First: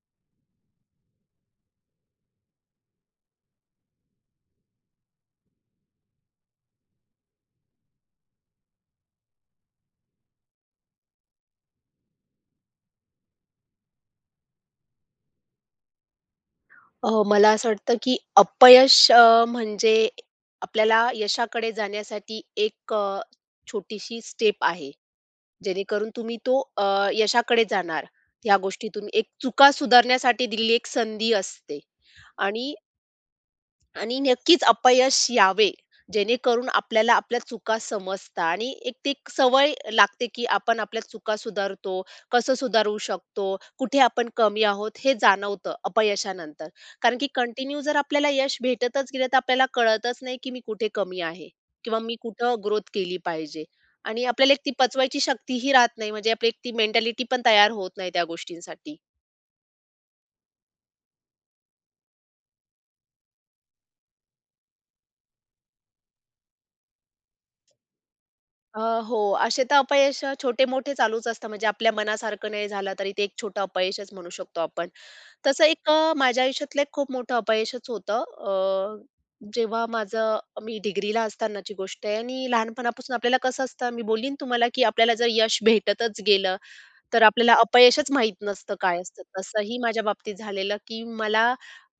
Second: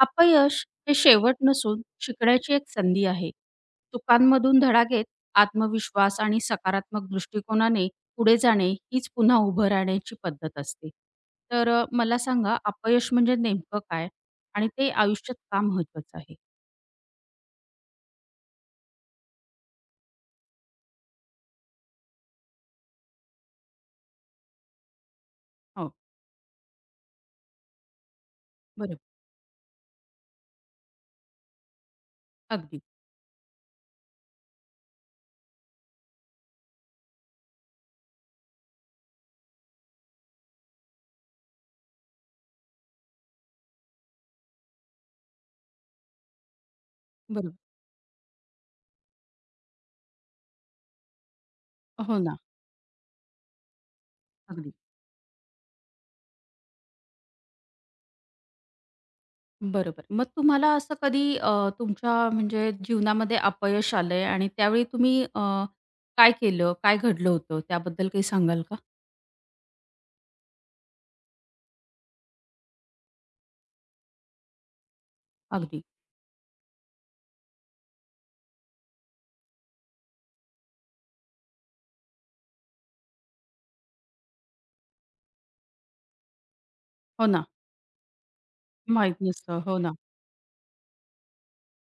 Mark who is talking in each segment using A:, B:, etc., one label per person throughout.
A: अपयश हे शेवट नसून शिकण्याची एक संधी आहे. चुकांमधून धडा घेत आत्मविश्वास आणि सकारात्मक दृष्टिकोनाने पुढे जाणे हीच पुन्हा उभं राहण्याची पद्धत असते. तर मला सांगा अपयश म्हणजे नेमकं काय? आणि ते आयुष्यात का महत्वाचं आहे?
B: मला असं वाटतं, की अपयश म्हणजे आपल्याला यशाकडे जाण्यासाठी एक छोटीशी स्टेप आहे.
A: हो,
B: जेणेकरून तुम्ही तो यशाकडे जाणार. या
A: बरोबर.
B: गोष्टीतून एक चुका सुधारण्यासाठी दिलेली एक संधी असते आणि
A: अगदी.
B: आणि नक्कीच अपयश यावे, जेणेकरून आपल्याला आपल्या चुका समजतात आणि एक ती एक सवय लागते, की आपण आपल्या चुका सुधारतो, कसं सुधारू शकतो, कुठे आपण कमी आहोत हे जाणवतं अपयशानंतर. कारण की
A: बरोबर.
B: कंटिन्यू जर आपल्याला यश भेटतच गेलं, तर आपल्याला कळतच नाही, की मी कुठे कमी आहे किंवा मी
A: हो ना.
B: कुठं ग्रोथ केली पाहिजे. आणि आपल्याला एक ती
A: अगदी.
B: पचवायची शक्तीही राहत नाही, म्हणजे आपली एक ती मेंटॅलिटी पण तयार होत नाही त्या गोष्टींसाठी.
A: बरोबर. मग तुम्हाला असं कधी तुमच्या म्हणजे जीवनामध्ये अपयश आलंय आणि त्यावेळी तुम्ही काय केलं? काय घडलं होतं? त्याबद्दल काही सांगाल का?
B: अ, हो, असे तर अपयश छोटे-मोठे चालूच असतात. म्हणजे आपल्या मनासारखं नाही झालं तरी ते एक छोटं अपयशच म्हणू शकतो आपण. तसं
A: अगदी.
B: एक माझ्या आयुष्यातलं एक खूप मोठं अपयशच होतं. अ, जेव्हा माझं मी डिग्रीला असतानाची गोष्ट आहे आणि लहानपणापासून आपल्याला कसं असतं, मी बोलीन तुम्हाला, की आपल्याला जर यश भेटतच गेलं, तर
A: हो ना.
B: आपल्याला अपयशच माहीत नसतं काय
A: माहीत
B: असतं.
A: नसतं. हो
B: तसंही
A: ना.
B: माझ्या बाबतीत झालेलं, की मला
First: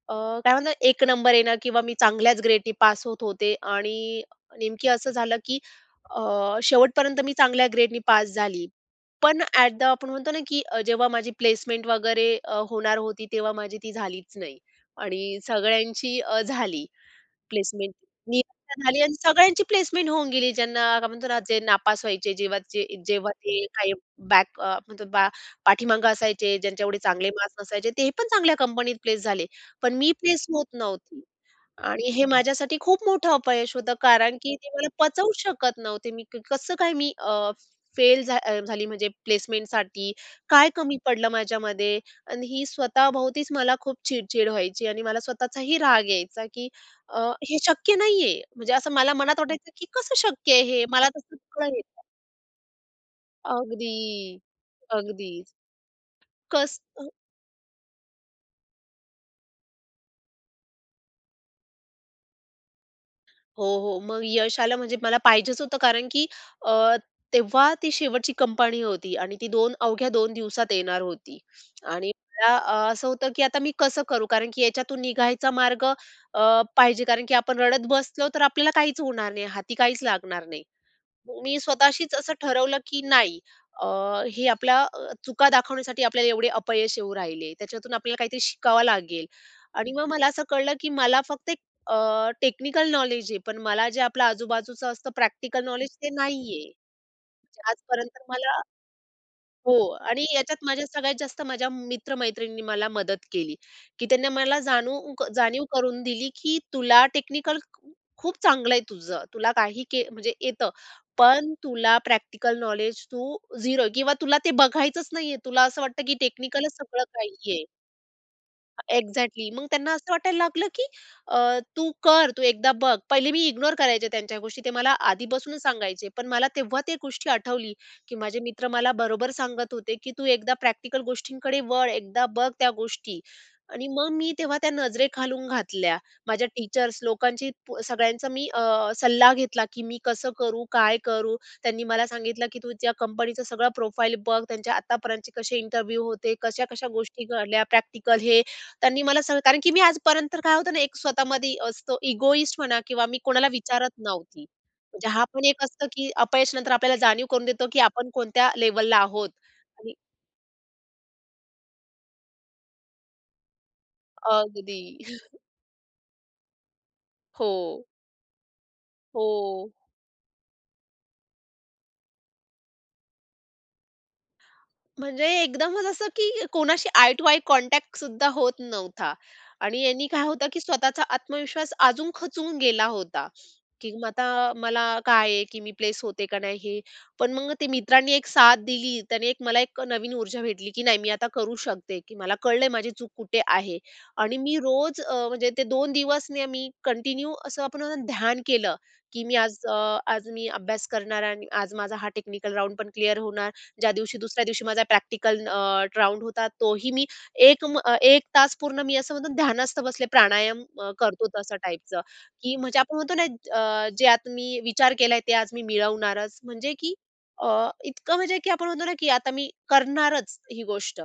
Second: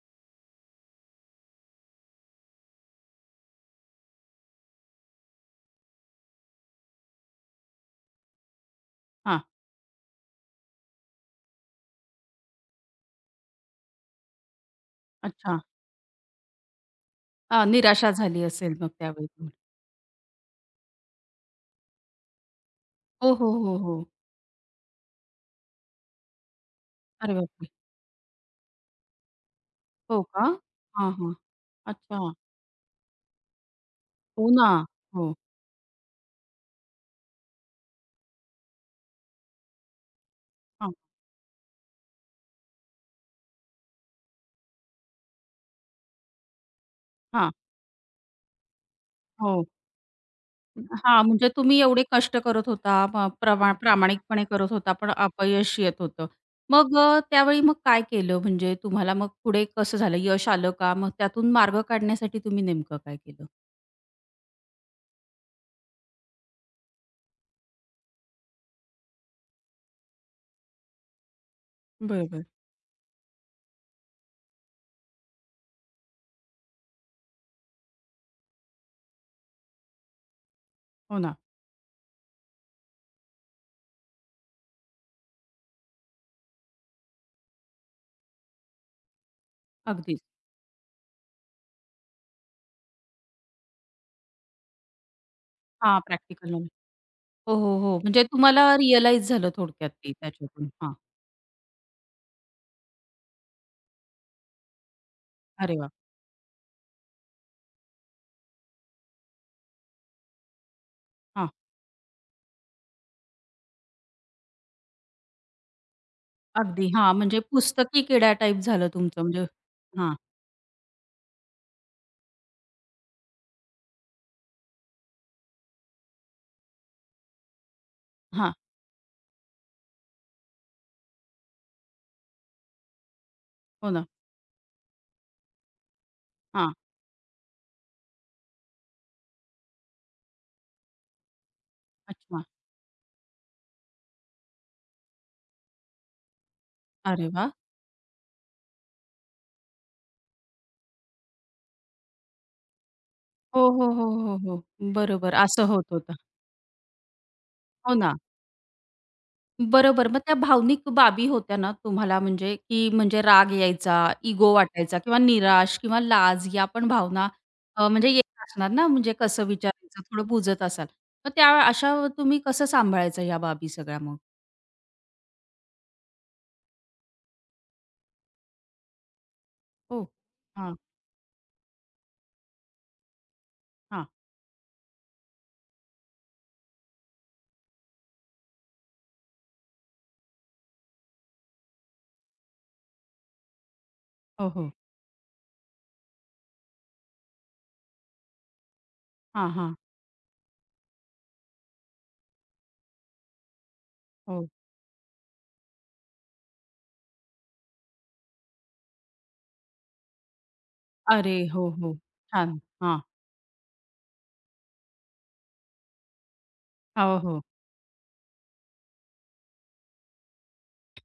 B: अ, काय म्हणतात एक नंबर येणं किंवा मी चांगल्याच ग्रेडनी पास होत होते आणि नेमकी असं झालं की शेवटपर्यंत मी चांगल्या ग्रेडनी पास झाली. पण
A: हां.
B: ॲट द आपण म्हणतो ना की जेव्हा माझी प्लेसमेंट वगैरे होणार होती, तेव्हा माझी ती झालीच नाही आणि
A: अच्छा.
B: सगळ्यांची झाली.
A: हां,
B: प्लेसमेंट
A: निराशा झाली
B: नियुक्त्या
A: असेल मग
B: झाली आणि
A: त्यावेळी तुम्हाला.
B: सगळ्यांची प्लेसमेंट होऊन गेली. ज्यांना काय म्हणतो ना, जे नापास व्हायचे, जेव्हा
A: हो, हो,
B: ते
A: हो,
B: काही
A: हो.
B: बॅक अ, म्हणतो बा पाठीमागे असायचे, ज्यांचे एवढे चांगले
A: अरे
B: मार्क्स
A: बापरे!
B: नसायचे, ते पण चांगल्या कंपनीत प्लेस झाले. पण मी
A: हो
B: प्लेस
A: का?
B: होत
A: हां,
B: नव्हती.
A: हां.
B: आणि हे
A: अच्छा.
B: माझ्यासाठी खूप मोठं अपयश होतं, कारण
A: हो
B: की ते
A: ना.
B: मला पचवू
A: हो.
B: शकत नव्हते. मी क कसं काय मी झाली म्हणजे प्लेसमेंटसाठी, काय
A: हां,
B: कमी पडलं माझ्यामध्ये? आणि ही स्वतःभोवतीच मला खूप चिड-चिड व्हायची आणि मला स्वतःचाही राग यायचा, की अ,
A: हां.
B: हे शक्य नाहीये. म्हणजे असं मला मनात
A: हो.
B: वाटायचं, की कसं शक्य आहे हे? मला तर
A: हां, म्हणजे
B: सगळं
A: तुम्ही
B: येतं.
A: एवढे कष्ट करत होता, प प्रमा
B: अगदी,
A: प्रामाणिकपणे करत होता, पण अपयश येत होतं.
B: कस
A: मग त्यावेळी मग काय केलं? म्हणजे तुम्हाला मग पुढे कसं झालं? यश आलं का? मग त्यातून मार्ग काढण्यासाठी तुम्ही नेमकं काय केलं?
B: हो, हो. मग यश आलं म्हणजे मला पाहिजेच होतं कारण की अ, तेव्हा ती शेवटची कंपनी होती आणि ती 2 अवघ्या 2 दिवसात येणार होती आणि
A: बरोबर.
B: मला असं होतं की आता मी कसं करू? कारण की याच्यातून निघायचा मार्ग पाहिजे कारण की आपण रडत बसलो तर आपल्याला काहीच होणार नाही, हाती काहीच लागणार नाही.
A: हो ना.
B: मी स्वतःशीच असं ठरवलं की नाही अ, हे आपल्या चुका दाखवण्यासाठी आपल्याला एवढे अपयश येऊ राहिले. त्याच्यातून आपल्याला काहीतरी शिकावं लागेल आणि मग
A: अगदीच.
B: मला असं कळलं की मला फक्त एक टेक्निकल नॉलेज आहे, पण मला जे आपलं आजूबाजूचं असतं प्रॅक्टिकल नॉलेज
A: हां,
B: ते
A: प्रॅक्टिकल
B: नाहीये.
A: नॉलेज. हो,
B: म्हणजे
A: हो, हो. म्हणजे
B: आजपर्यंत मला
A: तुम्हाला रिअलाईज झालं
B: हो
A: थोडक्यात ते
B: आणि याच्यात
A: त्याच्यातून.
B: माझ्या
A: हां.
B: सगळ्यात जास्त माझ्या मित्र-मैत्रिणींनी मला मदत केली, की त्यांनी मला जाणीव
A: अरे वाह!
B: करून दिली, की तुला टेक्निकल खूप चांगलं आहे तुझं. तुला काही के म्हणजे येतं.
A: हां.
B: पण तुला प्रॅक्टिकल नॉलेज तू 0 आहे किंवा तुला ते बघायचंच नाहीये. तुला असं वाटतं, की टेक्निकलच
A: अगदी
B: सगळं
A: हां,
B: काही
A: म्हणजे
B: आहे.
A: पुस्तकी किडा टाइप झालं तुमचं म्हणजे
B: एक्झॅक्टली. मग त्यांना असं
A: हां,
B: वाटायला लागलं, की अ, तू कर, तू एकदा बघ. पहिले मी इग्नोर करायचे त्यांच्या गोष्टी. ते मला आधीपासूनच सांगायचे. पण मला तेव्हा ते गोष्टी आठवली, की माझे
A: हां.
B: मित्र मला बरोबर सांगत होते, की "तू एकदा प्रॅक्टिकल गोष्टींकडे वळ, एकदा बघ त्या गोष्टी." आणि
A: हो ना.
B: मग मी तेव्हा त्या नजरेखालून घातल्या. माझ्या
A: हां.
B: टीचर्स लोकांची प सगळ्यांचा मी सल्ला घेतला, की मी कसं करू, काय करू. त्यांनी मला
A: अच्छा.
B: सांगितलं, की "तू त्या कंपनीचं सगळं प्रोफाईल बघ, त्यांच्या आतापर्यंतचे कसे इंटरव्ह्यू होते, कशा-कशा गोष्टी
A: अरे वाह!
B: घडल्या, प्रॅक्टिकल हे त्यांनी मला सगळं." कारण की मी आजपर्यंत काय होतं ना, एक स्वतःमध्ये असतो इगोइस्ट म्हणा किंवा मी कोणाला
A: हो, हो,
B: विचारत
A: हो, हो,
B: नव्हती.
A: हो.
B: म्हणजे हा
A: बरोबर
B: पण एक
A: असं होत
B: असतं, की
A: होतं.
B: अपयश नंतर आपल्याला जाणीव करून देतो, की
A: हो
B: आपण
A: ना.
B: कोणत्या लेवलला आहोत आणि
A: बरोबर. मग त्या भावनिक बाबी होत्या ना तुम्हाला म्हणजे की म्हणजे राग यायचा, इगो
B: अगदी.
A: वाटायचा किंवा निराश किंवा लाज या पण भावना
B: हो.
A: म्हणजे येत असणार ना, म्हणजे कसं
B: हो.
A: विचारायचं थोडं बुजत असाल. मग त्या अशा तुम्ही कसं सांभाळायचं या बाबी सगळ्या मग?
B: म्हणजे एकदमच असं की कोणाशी आय टू आय कॉन्टॅक्ट सुद्धा होत नव्हता आणि
A: हो.
B: यांनी काय होतं की
A: हां,
B: स्वतःचा आत्मविश्वास अजून खचून गेला होता. की मग
A: हां.
B: आता मला काय आहे की मी प्लेस होते का नाही हे. पण मग ते मित्रांनी एक साथ दिली, त्याने एक मला एक नवीन ऊर्जा भेटली की नाही मी आता करू शकते, की मला कळलंय माझी चूक कुठे आहे आणि
A: हो,
B: मी
A: हो.
B: रोज म्हणजे ते 2 दिवस ना मी कंटिन्यू असं आपण म्हणतो ना ध्यान केलं, की मी
A: हां,
B: आज
A: हां.
B: आज मी अभ्यास करणार आणि आज माझा हा टेक्निकल राउंड पण क्लिअर होणार. ज्या दिवशी दुसऱ्या
A: हो.
B: दिवशी माझा प्रॅक्टिकल होता तोही मी 1 तास पूर्ण मी असं म्हणतो ध्यानस्थ बसले प्राणायाम करतो
A: अरे!
B: तशा
A: हो, हो.
B: टाईपचं, की
A: छान.
B: म्हणजे आपण
A: हां.
B: म्हणतो ना जे आता मी विचार केलाय ते आज मी मिळवणारच. म्हणजे की
A: हो, हो.
B: इतकं म्हणजे की आपण म्हणतो ना की आता मी करणारच ही गोष्ट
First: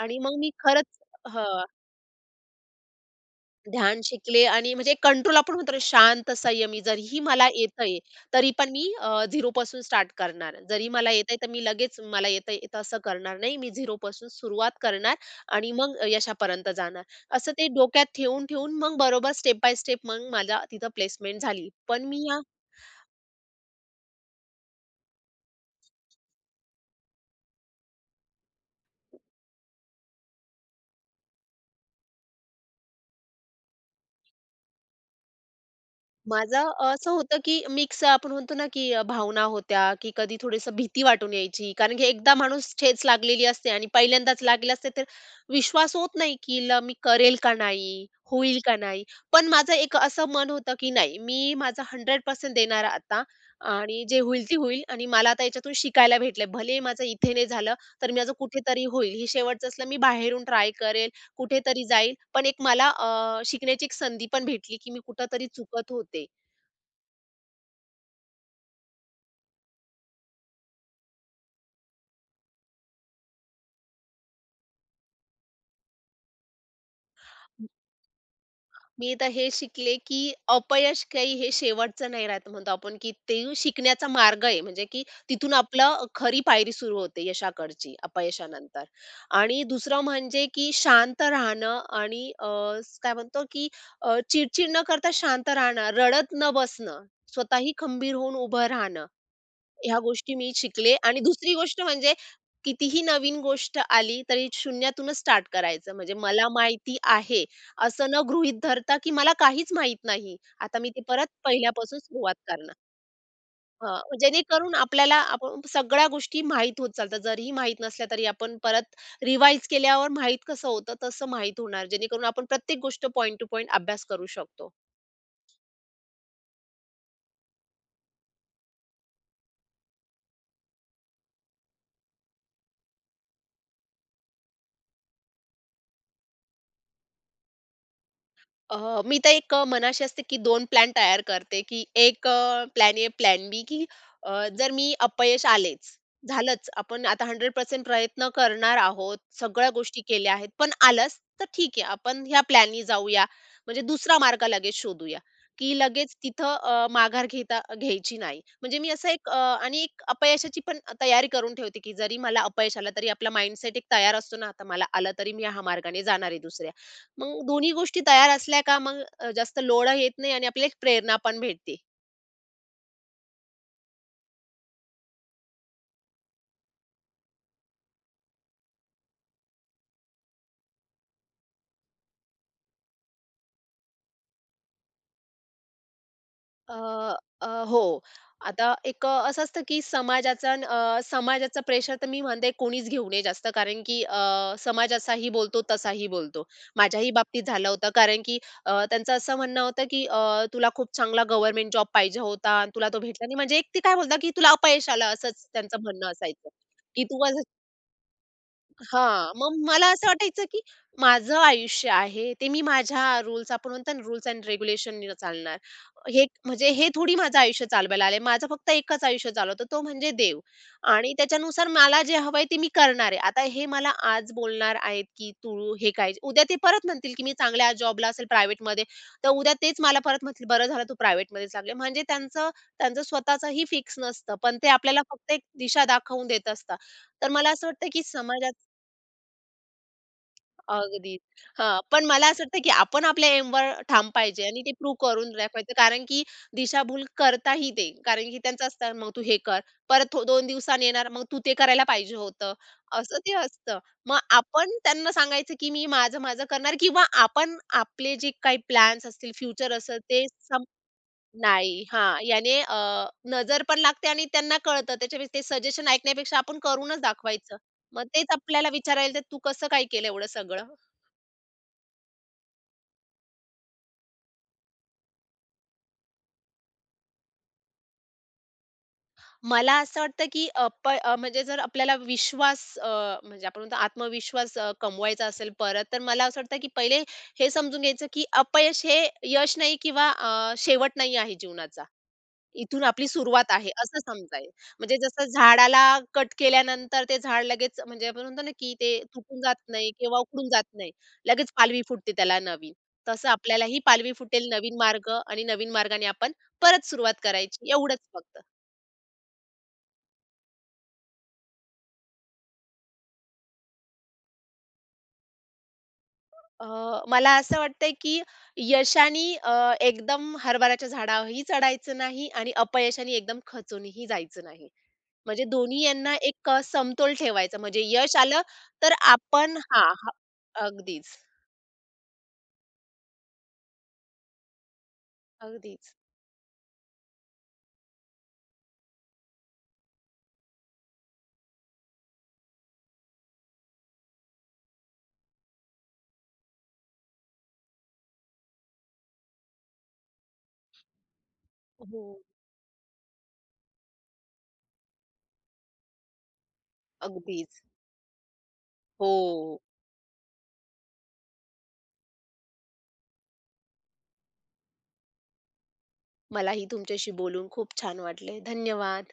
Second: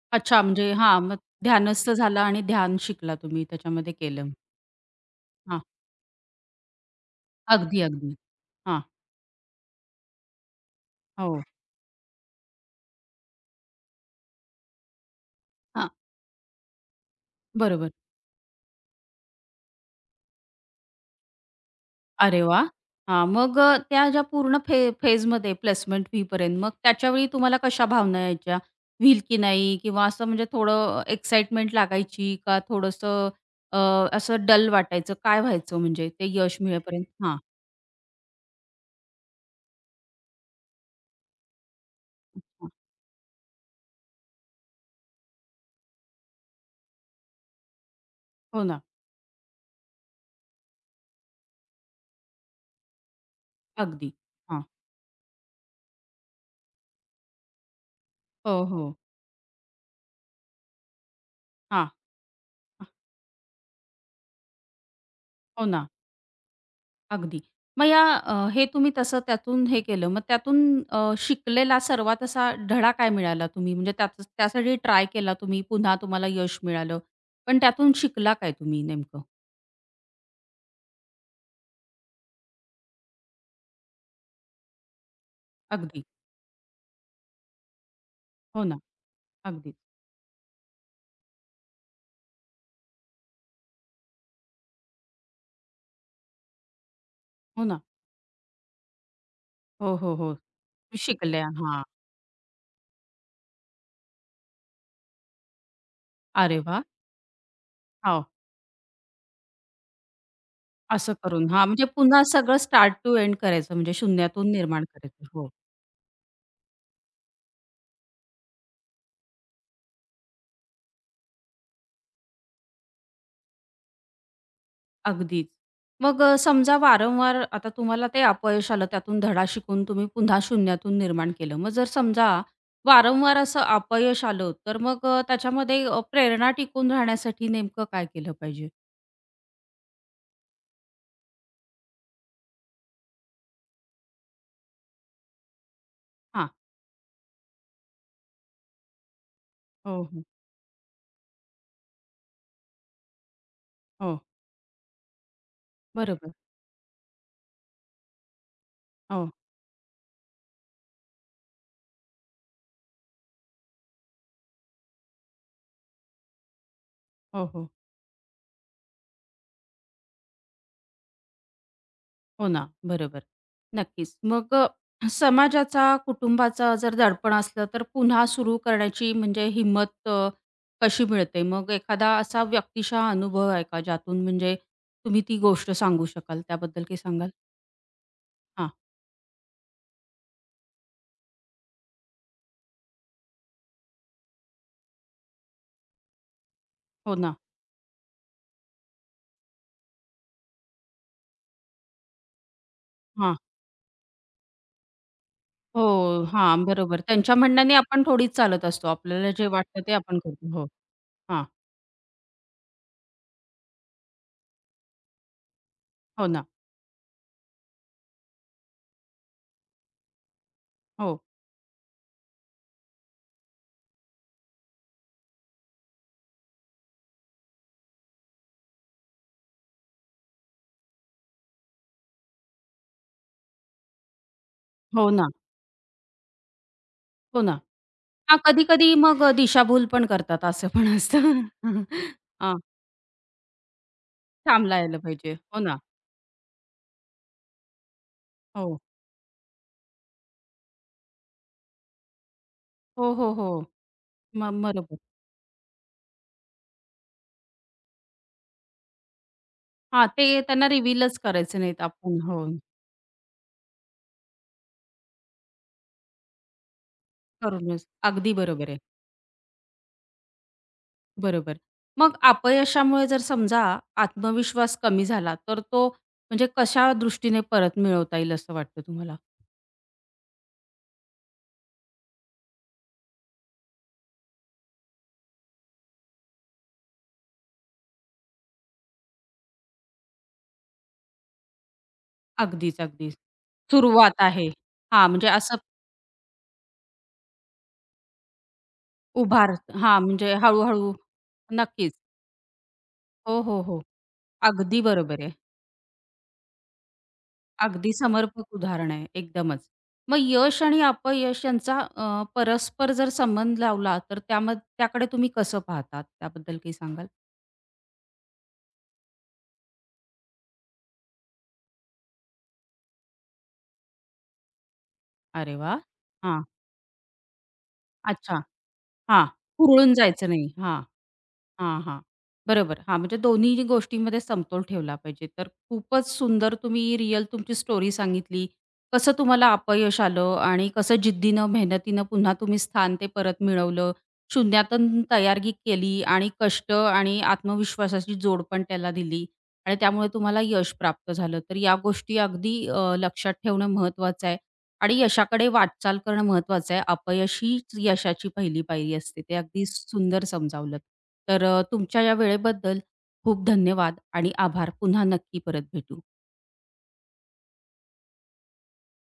B: आणि मग
A: अच्छा
B: मी
A: म्हणजे
B: खरंच
A: हां, मग
B: हां.
A: ध्यानस्थ झाला आणि ध्यान शिकला तुम्ही त्याच्यामध्ये
B: ध्यान
A: केलं.
B: शिकले आणि म्हणजे कंट्रोल आपण
A: हां.
B: म्हणतो ना, शांत, संयमी. जरीही मला
A: अगदी,
B: येतंय,
A: अगदी.
B: तरी पण
A: हां.
B: मी पासून स्टार्ट करणार. जरी मला येतंय,
A: हो.
B: तर मी लगेच मला येतंय तसं करणार नाही. मी 0 पासून सुरुवात करणार आणि
A: हां.
B: मग यशापर्यंत जाणार. असं ते
A: बरोबर.
B: डोक्यात ठेवून मग बरोबर स्टेप बाय स्टेप मग माझा तिथं प्लेसमेंट झाली. पण मी या
A: अरे वाह! हां, मग त्या ज्या पूर्ण फेजमध्ये प्लेसमेंट व्हीपर्यंत मग त्याच्यावेळी तुम्हाला कशा भावना यायच्या? व्हील की नाही किंवा असं म्हणजे थोडं एक्साइटमेंट लागायची का थोडंसं अ, असं डल वाटायचं? काय व्हायचं म्हणजे ते यश
B: माझं
A: मिळेपर्यंत?
B: असं
A: हां.
B: होतं, की मिक्स आपण म्हणतो ना, की भावना होत्या, की कधी थोडीसं भीती वाटून यायची. कारण की एकदा माणूस ठेच लागलेली असते आणि पहिल्यांदाच लागली असते, तर विश्वास होत नाही, की मी करेल का नाही? होईल
A: हो
B: का
A: ना,
B: नाही? पण माझं एक असं मन होतं, की नाही मी माझा 100% देणार आता आणि
A: अगदी.
B: जे होईल ते
A: हां.
B: होईल आणि मला आता याच्यातून शिकायला भेटलंय. भले माझं इथे नाही झालं, तर माझं
A: हो,
B: कुठेतरी
A: हो.
B: होईल. ही शेवटचं असलं मी बाहेरून ट्राय करेल. कुठेतरी
A: हां.
B: जाईल. पण एक मला शिकण्याची एक संधी पण भेटली, की मी कुठेतरी
A: हो ना,
B: चुकत होते.
A: अगदी. मग या हे तुम्ही तसं त्यातून हे केलं. मग त्यातून शिकलेला सर्वात असा धडा काय मिळाला तुम्ही? म्हणजे त्याच त्यासाठी ट्राय केला तुम्ही, पुन्हा तुम्हाला यश मिळालं. पण त्यातून शिकला काय तुम्ही
B: मी
A: नेमकं?
B: तर हे शिकले, की अपयश काही हे शेवटचं नाही राहत म्हणतो आपण, की ते शिकण्याचा मार्ग आहे. म्हणजे की तिथून
A: अगदी.
B: आपलं खरी पायरी सुरू होते यशाकडची
A: हो ना,
B: अपयशानंतर. आणि
A: अगदी.
B: दुसरं म्हणजे, की शांत राहणं आणि काय म्हणतो, की चिडचिड न करता शांत राहणं, रडत न बसणं,
A: हो
B: स्वतःही
A: ना.
B: खंबीर होऊन उभं राहणं.
A: हो,
B: ह्या
A: हो, हो.
B: गोष्टी मी शिकले आणि
A: शिकल्या.
B: दुसरी गोष्ट
A: हां.
B: म्हणजे कितीही नवीन गोष्ट आली तरी शून्यातूनच स्टार्ट करायचं. म्हणजे मला
A: अरे वाह!
B: माहिती आहे, असं न
A: हो,
B: गृहीत धरता, की मला काहीच माहित नाही. आता मी ते
A: असं
B: परत
A: करून. हां, म्हणजे
B: पहिल्यापासून
A: पुन्हा
B: सुरुवात
A: सगळं
B: करणार.
A: स्टार्ट टू एंड करायचं म्हणजे
B: हां,
A: शून्यातून
B: जेणेकरून
A: निर्माण
B: आपल्याला
A: करायचं. हो.
B: आपण सगळ्या गोष्टी माहीत होत चालतात. जरीही माहीत नसल्या तरी आपण परत रिवाईज केल्यावर माहीत कसं होतं, तसं माहीत होणार. जेणेकरून आपण प्रत्येक गोष्ट पॉइंट टू पॉइंट अभ्यास करू शकतो.
A: अगदीच. मग समजा वारंवार आता तुम्हाला ते अपयश आलं, त्यातून धडा शिकून तुम्ही पुन्हा शून्यातून निर्माण केलं. मग जर समजा वारंवार असं अपयश आलं, तर मग त्याच्यामध्ये प्रेरणा टिकून राहण्यासाठी नेमकं काय केलं पाहिजे?
B: मी तर एक मनाशी असते, की दोन प्लॅन तयार करते, की एक प्लॅन ए, प्लॅन बी, की अ, जर मी अपयश आलेच,
A: हां.
B: झालंच. आपण आता 100% प्रयत्न करणार आहोत, सगळ्या गोष्टी
A: हो, हो.
B: केल्या आहेत, पण आलंच तर ठीक आहे. आपण ह्या प्लॅननी जाऊया. म्हणजे दुसरा
A: हो.
B: मार्ग लगेच शोधूया, की लगेच
A: बरोबर.
B: तिथं माघार घ्यायची नाही. म्हणजे मी असं एक
A: हो.
B: अ, आणि एक अपयशाची पण तयारी करून ठेवते, की जरी मला अपयश आलं, तरी आपला माइंडसेट एक तयार असतो ना, आता मला आलं तरी मी ह्या मार्गाने जाणार आहे दुसऱ्या. मग
A: हो, हो.
B: दोन्ही गोष्टी तयार असल्या का मग जास्त लोड येत नाही आणि आपल्याला एक प्रेरणा पण भेटते.
A: हो ना, बरोबर. नक्कीच. मग समाजाचा, कुटुंबाचा जर दडपण असलं, तर पुन्हा सुरू करण्याची म्हणजे हिंमत कशी मिळते? मग एखादा असा व्यक्तिशः अनुभव आहे का, ज्यातून म्हणजे तुम्ही ती गोष्ट सांगू शकाल?
B: अ,
A: त्याबद्दल काही सांगाल?
B: अ, हो. आता
A: हां,
B: एक असं असतं की समाजाचं प्रेशर तर मी म्हणते कोणीच घेऊ नये जास्त कारण की समाज असाही बोलतो, तसाही बोलतो. माझ्याही
A: हो ना.
B: बाबतीत झालं होतं कारण की त्यांचं असं म्हणणं होतं की तुला खूप चांगला गव्हर्नमेंट जॉब पाहिजे होता आणि तुला तो भेटला नाही.
A: हां.
B: म्हणजे एक ते काय बोलतात की तुला अपयश आलं असंच त्यांचं म्हणणं
A: हो,
B: असायचं.
A: हां, बरोबर.
B: की तू
A: त्यांच्या म्हणण्याने आपण थोडीच चालत असतो. आपल्याला
B: हा,
A: जे
B: मग
A: वाटतं
B: मला
A: ते
B: असं
A: आपण
B: वाटायचं,
A: करतो.
B: की
A: हो,
B: माझं
A: हां,
B: आयुष्य आहे, ते मी माझ्या रूल्स आपण म्हणतो ना रूल्स एंड रेग्युलेशननी चालणार. हे
A: हो ना.
B: म्हणजे हे थोडी माझं आयुष्य चालवायला आलंय. माझं फक्त एकच आयुष्य चालवतो तो म्हणजे देव आणि
A: हो,
B: त्याच्यानुसार मला जे हवंय ते मी करणार आहे. आता हे मला आज बोलणार आहेत, की तू हे काय उद्या ते परत म्हणतील, की मी चांगल्या जॉबला असेल प्रायव्हेटमध्ये, तर उद्या तेच मला परत म्हणतील, "बरं झालं तू प्रायव्हेटमध्येच लागले." म्हणजे त्यांचं त्यांचं स्वतःचंही फिक्स नसतं, पण ते आपल्याला
A: हो ना,
B: फक्त एक दिशा दाखवून देत असतात. तर
A: हो
B: मला
A: ना.
B: असं वाटतं, की
A: हां,
B: समाजात
A: कधी-कधी मग दिशाभूल पण करतात, असं पण
B: अगदीच.
A: असतं.
B: हां, पण मला असं
A: हां.
B: वाटतं, की आपण आपल्या एमवर ठाम पाहिजे आणि ते प्रूव्ह
A: सांभाळायला
B: करून
A: पाहिजे. हो
B: नाही
A: ना.
B: कारण की दिशाभूल करताही ते. कारण की त्यांचं
A: हो.
B: असतं, "मग तू हे कर." परत 2 दिवसांनी येणार, "मग तू ते करायला पाहिजे होतं."
A: हो,
B: असं ते
A: हो, हो.
B: असतं. मग
A: मग
B: आपण
A: बरोबर.
B: त्यांना सांगायचं, की "मी माझं-माझं करणार" किंवा आपण आपले जे काही प्लॅन्स असतील, फ्युचर असेल
A: हां,
B: ते
A: ते त्यांना रिव्हीलच करायचे नाहीत
B: नाही. हां,
A: आपण. हो,
B: याने नजर पण लागते आणि त्यांना कळतं. त्याच्यापेक्षा ते सजेशन ऐकण्यापेक्षा आपण करूनच दाखवायचं.
A: करूनच.
B: मग तेच
A: अगदी बरोबर
B: आपल्याला
A: आहे.
B: विचारायला येतात, "तू कसं काय केलं एवढं सगळं?"
A: बरोबर. मग अपयशामुळे जर समजा आत्मविश्वास कमी झाला, तर तो म्हणजे कशा दृष्टीने परत मिळवता येईल असं वाटतं तुम्हाला?
B: मला असं वाटतं, की म्हणजे जर आपल्याला विश्वास म्हणजे आपण म्हणतो आत्मविश्वास कमवायचा असेल परत, तर मला असं वाटतं, की पहिले हे समजून घ्यायचं, की अपयश हे यश नाही किंवा शेवट नाही आहे जीवनाचा.
A: अगदीच,
B: इथून आपली
A: अगदीच.
B: सुरुवात आहे असं
A: सुरुवात
B: समजाय.
A: आहे.
B: म्हणजे
A: हां,
B: जसं
A: म्हणजे असं
B: झाडाला कट केल्यानंतर ते झाड लगेच म्हणजे आपण म्हणतो ना, की ते तुटून
A: उभार
B: जात नाही
A: हां,
B: किंवा
A: म्हणजे
B: उखडून जात नाही.
A: हळू
B: लगेच पालवी
A: नक्कीच.
B: फुटते त्याला नवीन. तसं
A: हो, हो, हो.
B: आपल्यालाही पालवी फुटेल, नवीन
A: अगदी
B: मार्ग
A: बरोबर आहे.
B: आणि नवीन मार्गाने आपण परत सुरुवात करायची
A: अगदी
B: एवढंच फक्त.
A: समर्पक उदाहरण आहे एकदमच. मग यश आणि अपयश यांचा परस्पर जर संबंध लावला तर त्याकडे तुम्ही कसं पाहतात? त्याबद्दल
B: अ,
A: काही सांगाल?
B: मला असं वाटतंय, की यशाने एकदम हरभऱ्याच्या झाडावरही चढायचं नाही आणि अपयशाने एकदम खचूनही जायचं नाही. म्हणजे
A: अरे
B: दोन्ही
A: वाह!
B: यांना
A: हां.
B: एक समतोल ठेवायचा. म्हणजे यश
A: अच्छा.
B: आलं तर
A: हां.
B: आपण हां,
A: हुरळून
B: हां.
A: जायचं नाही. हां.
B: अगदीच,
A: हां, हां. बरोबर. हां, म्हणजे दोन्ही गोष्टींमध्ये समतोल ठेवला पाहिजे. तर
B: अगदीच.
A: खूपच सुंदर तुम्ही रिअल तुमची स्टोरी सांगितली. कसं तुम्हाला अपयश आलं आणि कसं जिद्दीनं, मेहनतीनं पुन्हा तुम्ही स्थान ते परत मिळवलं. शून्यातून तयारी केली आणि कष्ट आणि आत्मविश्वासाची जोड पण त्याला दिली आणि त्यामुळे तुम्हाला यश प्राप्त झालं. तर या
B: हो,
A: गोष्टी अगदी लक्षात ठेवणं महत्त्वाचं आहे. आणि यशाकडे वाटचाल करणं महत्वाचं आहे. अपयश
B: अगदीच.
A: हीच यशाची पहिली पायरी असते. ते
B: हो.
A: अगदी सुंदर समजावलंत. तर तुमच्या या वेळेबद्दल खूप धन्यवाद आणि आभार. पुन्हा नक्की परत भेटू.
B: मलाही तुमच्याशी बोलून खूप छान वाटले. धन्यवाद.